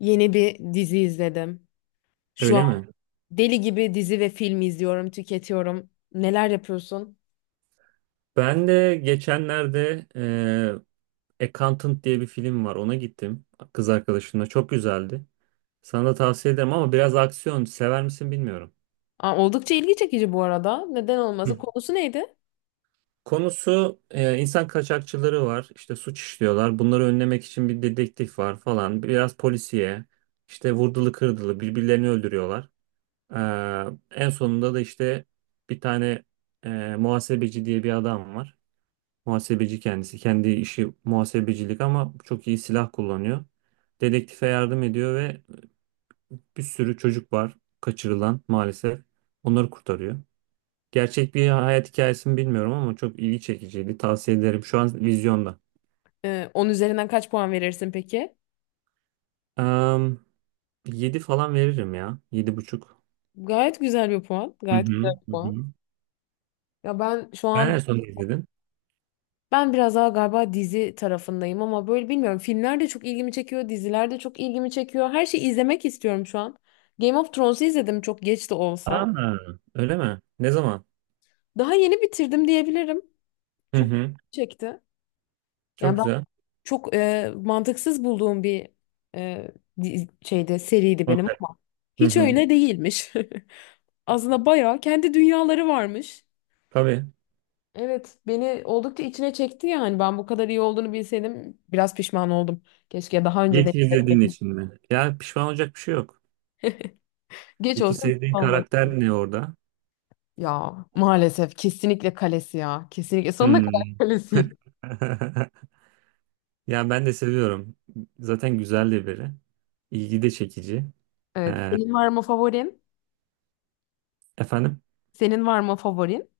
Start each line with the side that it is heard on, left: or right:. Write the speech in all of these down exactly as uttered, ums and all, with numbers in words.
left: Yeni bir dizi izledim. Şu an
right: Öyle mi?
left: deli gibi dizi ve film izliyorum, tüketiyorum. Neler yapıyorsun?
right: Ben de geçenlerde e, Accountant diye bir film var. Ona gittim kız arkadaşımla. Çok güzeldi. Sana da tavsiye ederim ama biraz aksiyon. Sever misin bilmiyorum.
left: Aa, oldukça ilgi çekici bu arada. Neden olması?
right: Hı.
left: Konusu neydi?
right: Konusu e, insan kaçakçıları var. İşte suç işliyorlar. Bunları önlemek için bir dedektif var falan. Biraz polisiye. İşte vurdulu kırdılı birbirlerini öldürüyorlar. E, en sonunda da işte bir tane e, muhasebeci diye bir adam var. Muhasebeci kendisi. Kendi işi muhasebecilik ama çok iyi silah kullanıyor. Dedektife yardım ediyor ve bir sürü çocuk var kaçırılan maalesef. Onları kurtarıyor. Gerçek bir hayat hikayesi mi bilmiyorum ama çok ilgi çekiciydi. Tavsiye ederim. Şu an vizyonda.
left: Ee, on üzerinden kaç puan verirsin peki?
right: Um, yedi falan veririm ya. yedi buçuk.
left: Gayet güzel bir puan.
right: Hı
left: Gayet güzel
right: hı,
left: bir
right: hı
left: puan.
right: hı.
left: Ya ben şu
right: Sen en
left: an
right: son ne izledin?
left: ben biraz daha galiba dizi tarafındayım ama böyle bilmiyorum. Filmler de çok ilgimi çekiyor, diziler de çok ilgimi çekiyor. Her şeyi izlemek istiyorum şu an. Game of Thrones'u izledim çok geç de olsa.
right: Aa, öyle mi? Ne zaman?
left: Daha yeni bitirdim diyebilirim.
right: Hı
left: Çok
right: hı.
left: çekti.
right: Çok
left: Yani
right: güzel.
left: çok e, mantıksız bulduğum bir e, di- şeyde seriydi benim
right: Konser.
left: ama
right: Hı
left: hiç
right: hı.
left: öyle değilmiş. Aslında bayağı kendi dünyaları varmış.
right: Tabii.
left: Evet, beni oldukça içine çekti yani. Ben bu kadar iyi olduğunu bilseydim biraz pişman oldum. Keşke daha önce de
right: Geç izlediğin için mi? Ya pişman olacak bir şey yok.
left: geç
right: Peki
left: olsun geç
right: sevdiğin
left: olmasın.
right: karakter ne orada?
left: Ya maalesef kesinlikle kalesi ya. Kesinlikle sonuna kadar
right: Hmm.
left: kalesi.
right: Ya ben de seviyorum. Zaten güzel de biri. İlgi de çekici.
left: Evet.
right: Ee,
left: Senin var mı favorin?
right: efendim?
left: Senin var mı favorin?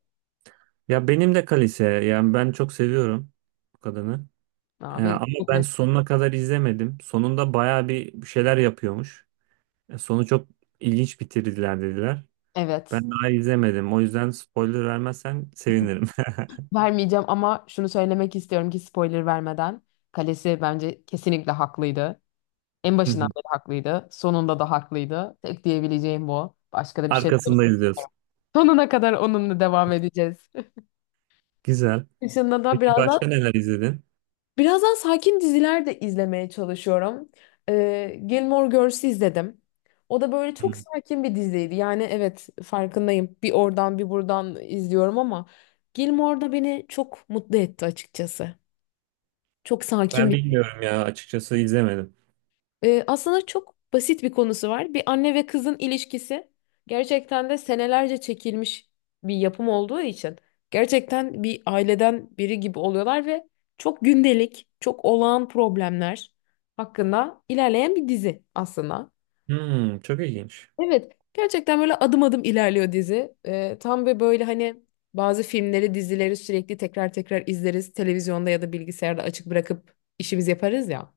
right: Ya benim de Kalise. Yani ben çok seviyorum bu kadını. Ee,
left: Aa, benim
right: ama
left: çok
right: ben
left: net.
right: sonuna kadar izlemedim. Sonunda bayağı bir şeyler yapıyormuş. E, sonu çok ilginç bitirdiler dediler.
left: Evet.
right: Ben daha izlemedim. O yüzden spoiler vermezsen sevinirim.
left: Vermeyeceğim ama şunu söylemek istiyorum ki spoiler vermeden. Kalesi bence kesinlikle haklıydı. En başından beri haklıydı. Sonunda da haklıydı. Tek diyebileceğim bu. Başka da bir şey
right: Arkasında
left: söyle-
right: izliyorsun.
left: Sonuna kadar onunla devam edeceğiz.
right: Güzel.
left: Dışında da
right: Peki
left: birazdan
right: başka neler izledin?
left: birazdan sakin diziler de izlemeye çalışıyorum. Ee, Gilmore Girls'ü izledim. O da böyle çok sakin bir diziydi. Yani evet farkındayım. Bir oradan bir buradan izliyorum ama Gilmore da beni çok mutlu etti açıkçası. Çok sakin
right: Ben
left: bir.
right: bilmiyorum ya açıkçası izlemedim.
left: Ee, aslında çok basit bir konusu var. Bir anne ve kızın ilişkisi gerçekten de senelerce çekilmiş bir yapım olduğu için gerçekten bir aileden biri gibi oluyorlar ve çok gündelik, çok olağan problemler hakkında ilerleyen bir dizi aslında.
right: Hmm, çok ilginç.
left: Evet, gerçekten böyle adım adım ilerliyor dizi. Ee, tam ve böyle hani bazı filmleri, dizileri sürekli tekrar tekrar izleriz. Televizyonda ya da bilgisayarda açık bırakıp işimizi yaparız ya.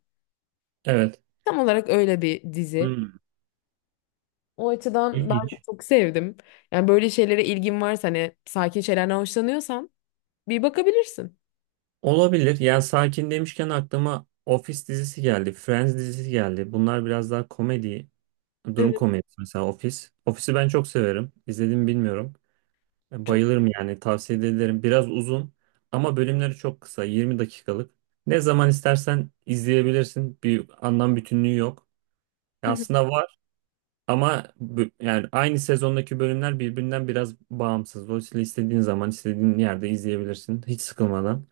right: Evet.
left: Tam olarak öyle bir dizi.
right: Hmm,
left: O açıdan ben
right: ilginç.
left: çok sevdim. Yani böyle şeylere ilgin varsa hani sakin şeylerden hoşlanıyorsan bir bakabilirsin.
right: Olabilir. Yani sakin demişken aklıma Office dizisi geldi. Friends dizisi geldi. Bunlar biraz daha komedi. Durum
left: Evet,
right: komedisi mesela Office. Office'i ben çok severim. İzledim mi bilmiyorum. E,
left: çok.
right: Bayılırım yani tavsiye ederim. Biraz uzun ama bölümleri çok kısa. yirmi dakikalık. Ne zaman istersen izleyebilirsin. Bir anlam bütünlüğü yok.
left: Hı
right: Ya
left: hı.
right: aslında var, ama bu- yani aynı sezondaki bölümler birbirinden biraz bağımsız. Dolayısıyla istediğin zaman istediğin yerde izleyebilirsin. Hiç sıkılmadan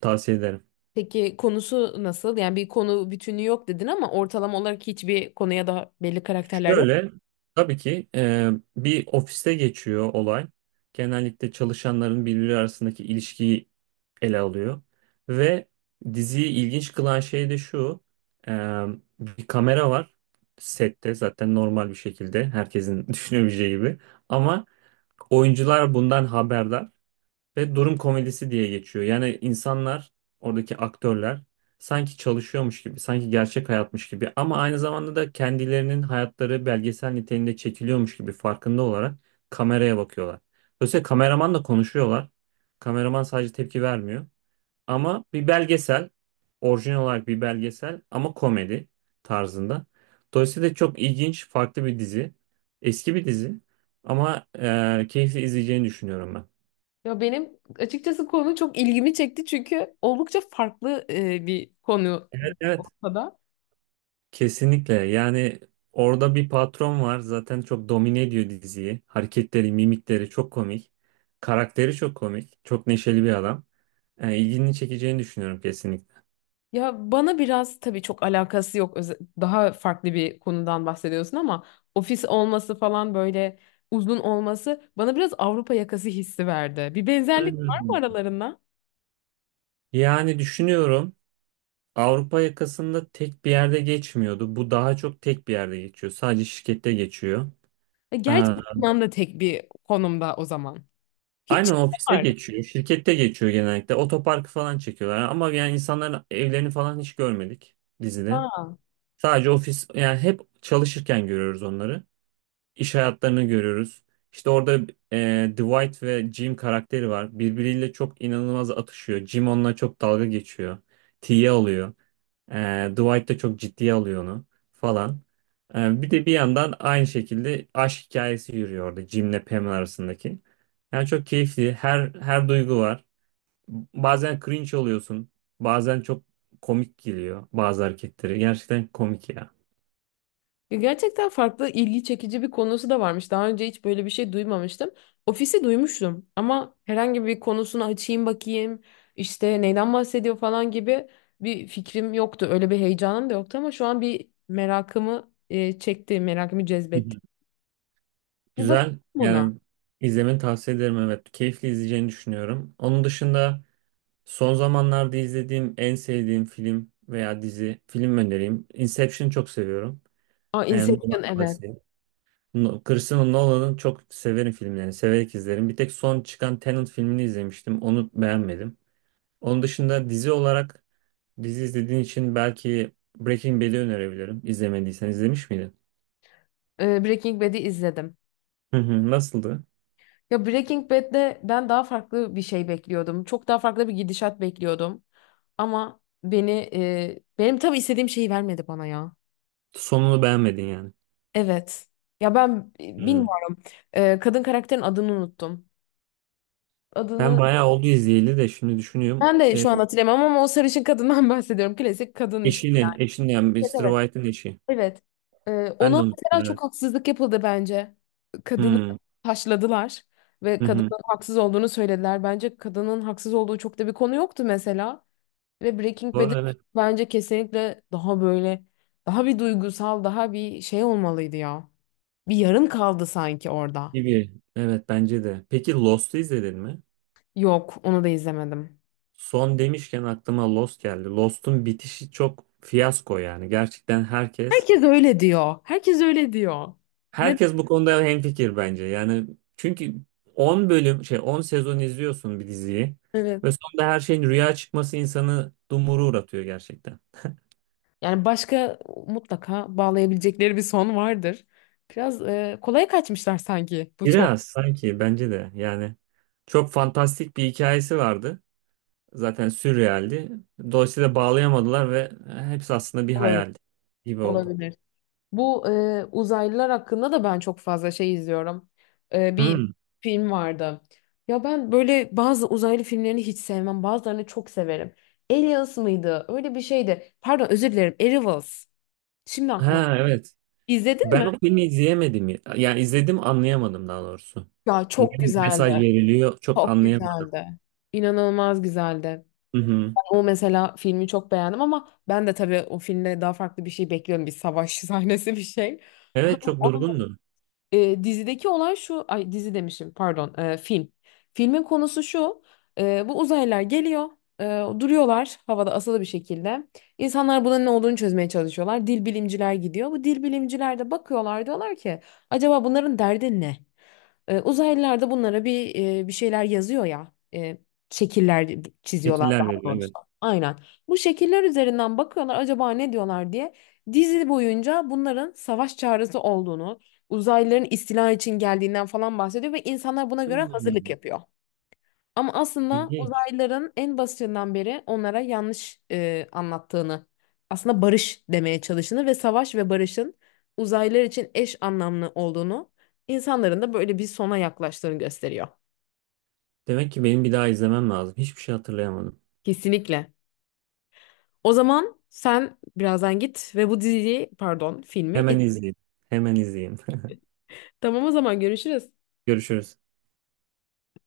right: tavsiye ederim.
left: Peki konusu nasıl? Yani bir konu bütünü yok dedin ama ortalama olarak hiçbir konuya da belli karakterler yok.
right: Şöyle, tabii ki e, bir ofiste geçiyor olay. Genellikle çalışanların birbiri arasındaki ilişkiyi ele alıyor. Ve diziyi ilginç kılan şey de şu: e, bir kamera var sette zaten normal bir şekilde herkesin düşünebileceği gibi. Ama oyuncular bundan haberdar. Ve durum komedisi diye geçiyor. Yani insanlar, oradaki aktörler sanki çalışıyormuş gibi, sanki gerçek hayatmış gibi ama aynı zamanda da kendilerinin hayatları belgesel niteliğinde çekiliyormuş gibi farkında olarak kameraya bakıyorlar. Dolayısıyla kameramanla konuşuyorlar. Kameraman sadece tepki vermiyor. Ama bir belgesel, orijinal olarak bir belgesel ama komedi tarzında. Dolayısıyla çok ilginç, farklı bir dizi. Eski bir dizi ama e, keyifli izleyeceğini düşünüyorum ben.
left: Ya benim açıkçası konu çok ilgimi çekti çünkü oldukça farklı e, bir konu
right: Evet.
left: ortada.
right: Kesinlikle. Yani orada bir patron var. Zaten çok domine ediyor diziyi. Hareketleri, mimikleri çok komik. Karakteri çok komik. Çok neşeli bir adam. Yani ilgini çekeceğini düşünüyorum kesinlikle.
left: Ya bana biraz tabii çok alakası yok. Öze- Daha farklı bir konudan bahsediyorsun ama ofis olması falan böyle uzun olması bana biraz Avrupa yakası hissi verdi. Bir benzerlik var mı
right: Hmm.
left: aralarında?
right: Yani düşünüyorum, Avrupa yakasında tek bir yerde geçmiyordu. Bu daha çok tek bir yerde geçiyor. Sadece şirkette geçiyor.
left: E, Gerçi
right: Aa,
left: Yunan da tek bir konumda o zaman. Hiç
right: aynen
left: şey
right: ofiste
left: var.
right: geçiyor. Şirkette geçiyor genellikle. Otoparkı falan çekiyorlar. Ama yani insanların evlerini falan hiç görmedik dizide.
left: Aa.
right: Sadece ofis, yani hep çalışırken görüyoruz onları. İş hayatlarını görüyoruz. İşte orada e, Dwight ve Jim karakteri var. Birbiriyle çok inanılmaz atışıyor. Jim onunla çok dalga geçiyor. T'ye alıyor. E, Dwight da çok ciddiye alıyor onu falan. E, bir de bir yandan aynı şekilde aşk hikayesi yürüyor orada Jim'le Pam arasındaki. Yani çok keyifli. Her her duygu var. Bazen cringe oluyorsun. Bazen çok komik geliyor bazı hareketleri. Gerçekten komik ya.
left: Ya gerçekten farklı ilgi çekici bir konusu da varmış. Daha önce hiç böyle bir şey duymamıştım. Ofisi duymuştum ama herhangi bir konusunu açayım bakayım, işte neyden bahsediyor falan gibi bir fikrim yoktu. Öyle bir heyecanım da yoktu ama şu an bir merakımı e, çekti, merakımı
right: Hı
left: cezbetti.
right: hı.
left: Bir bakayım
right: Güzel.
left: buna.
right: Yani izlemeni tavsiye ederim, evet. Keyifli izleyeceğini düşünüyorum. Onun dışında, son zamanlarda izlediğim en sevdiğim film veya dizi, film önereyim. Inception'ı çok seviyorum.
left: Aa,
right: Yani
left: Inception
right: Nolan
left: evet.
right: klasiği. No- Christopher Nolan'ın çok severim filmlerini, severek izlerim. Bir tek son çıkan Tenet filmini izlemiştim. Onu beğenmedim. Onun dışında dizi olarak, dizi izlediğin için belki Breaking Bad'i önerebilirim. İzlemediysen, izlemiş miydin?
left: Ee, Breaking Bad'i izledim.
right: Hı hı, nasıldı?
left: Ya Breaking Bad'de ben daha farklı bir şey bekliyordum. Çok daha farklı bir gidişat bekliyordum. Ama beni e, benim tabii istediğim şeyi vermedi bana ya.
right: Sonunu beğenmedin yani.
left: Evet. Ya ben e,
right: Hı.
left: bilmiyorum. Ee, kadın karakterin adını unuttum.
right: Ben
left: Adını
right: bayağı oldu izleyeli de şimdi düşünüyorum.
left: ben de
right: Ee,
left: şu an hatırlamam ama o sarışın kadından bahsediyorum. Klasik kadın işte.
right: eşini, eşini yani
left: Evet
right: mister
left: evet.
right: White'ın eşi.
left: Evet. Ee,
right: Ben de
left: ona
right: unuttum,
left: mesela
right: evet.
left: çok haksızlık yapıldı bence. Kadını
right: Hmm,
left: taşladılar ve
right: hı hı.
left: kadının haksız olduğunu söylediler. Bence kadının haksız olduğu çok da bir konu yoktu mesela. Ve Breaking Bad
right: Doğru, evet,
left: bence kesinlikle daha böyle daha bir duygusal, daha bir şey olmalıydı ya. Bir yarım kaldı sanki orada.
right: gibi. Evet, bence de. Peki Lost'u izledin mi?
left: Yok, onu da izlemedim.
right: Son demişken aklıma Lost geldi. Lost'un bitişi çok fiyasko yani. Gerçekten herkes
left: Herkes öyle diyor. Herkes öyle diyor. Ne?
right: herkes bu konuda hemfikir bence. Yani çünkü on bölüm şey, on sezon izliyorsun bir diziyi
left: Evet.
right: ve sonunda her şeyin rüya çıkması insanı dumuru uğratıyor gerçekten.
left: Yani başka mutlaka bağlayabilecekleri bir son vardır. Biraz e, kolaya kaçmışlar sanki bu son.
right: Biraz sanki, bence de yani, çok fantastik bir hikayesi vardı. Zaten sürrealdi. Dolayısıyla bağlayamadılar ve e, hepsi aslında bir
left: Olabilir.
right: hayal gibi oldu.
left: Olabilir. Bu e, uzaylılar hakkında da ben çok fazla şey izliyorum. E, bir
right: Hmm.
left: film vardı. Ya ben böyle bazı uzaylı filmlerini hiç sevmem. Bazılarını çok severim. Aliens mıydı? Öyle bir şeydi. Pardon özür dilerim. Arrivals. Şimdi aklıma.
right: Ha, evet.
left: İzledin mi?
right: Ben o filmi izleyemedim ya. Yani izledim, anlayamadım daha doğrusu.
left: Ya
right: Ne
left: çok güzeldi.
right: mesaj veriliyor çok
left: Çok
right: anlayamadım.
left: güzeldi. İnanılmaz güzeldi.
right: Hı hı.
left: Ben o mesela filmi çok beğendim ama ben de tabii o filmde daha farklı bir şey bekliyorum. Bir savaş sahnesi bir şey.
right: Evet,
left: Ama
right: çok
left: o
right: durgundu.
left: e, dizideki olay şu, ay dizi demişim pardon, e, film. Filmin konusu şu, e, bu uzaylılar geliyor, e, duruyorlar havada asılı bir şekilde. İnsanlar bunun ne olduğunu çözmeye çalışıyorlar. Dil bilimciler gidiyor. Bu dil bilimciler de bakıyorlar diyorlar ki acaba bunların derdi ne? E, uzaylılar da bunlara bir e, bir şeyler yazıyor ya, e, şekiller çiziyorlar
right: Fikirler
left: daha
right: veriyor,
left: doğrusu.
right: evet.
left: Aynen. Bu şekiller üzerinden bakıyorlar acaba ne diyorlar diye. Dizi boyunca bunların savaş çağrısı olduğunu, uzaylıların istila için geldiğinden falan bahsediyor ve insanlar buna göre hazırlık
right: Hmm.
left: yapıyor. Ama aslında
right: İlginç.
left: uzaylıların en basitinden beri onlara yanlış e, anlattığını, aslında barış demeye çalıştığını ve savaş ve barışın uzaylılar için eş anlamlı olduğunu, insanların da böyle bir sona yaklaştığını gösteriyor.
right: Demek ki benim bir daha izlemem lazım. Hiçbir şey hatırlayamadım.
left: Kesinlikle. O zaman sen birazdan git ve bu diziyi, pardon, filmi. İz-
right: Hemen izleyeyim. Hemen izleyeyim.
left: Tamam o zaman görüşürüz.
right: Görüşürüz.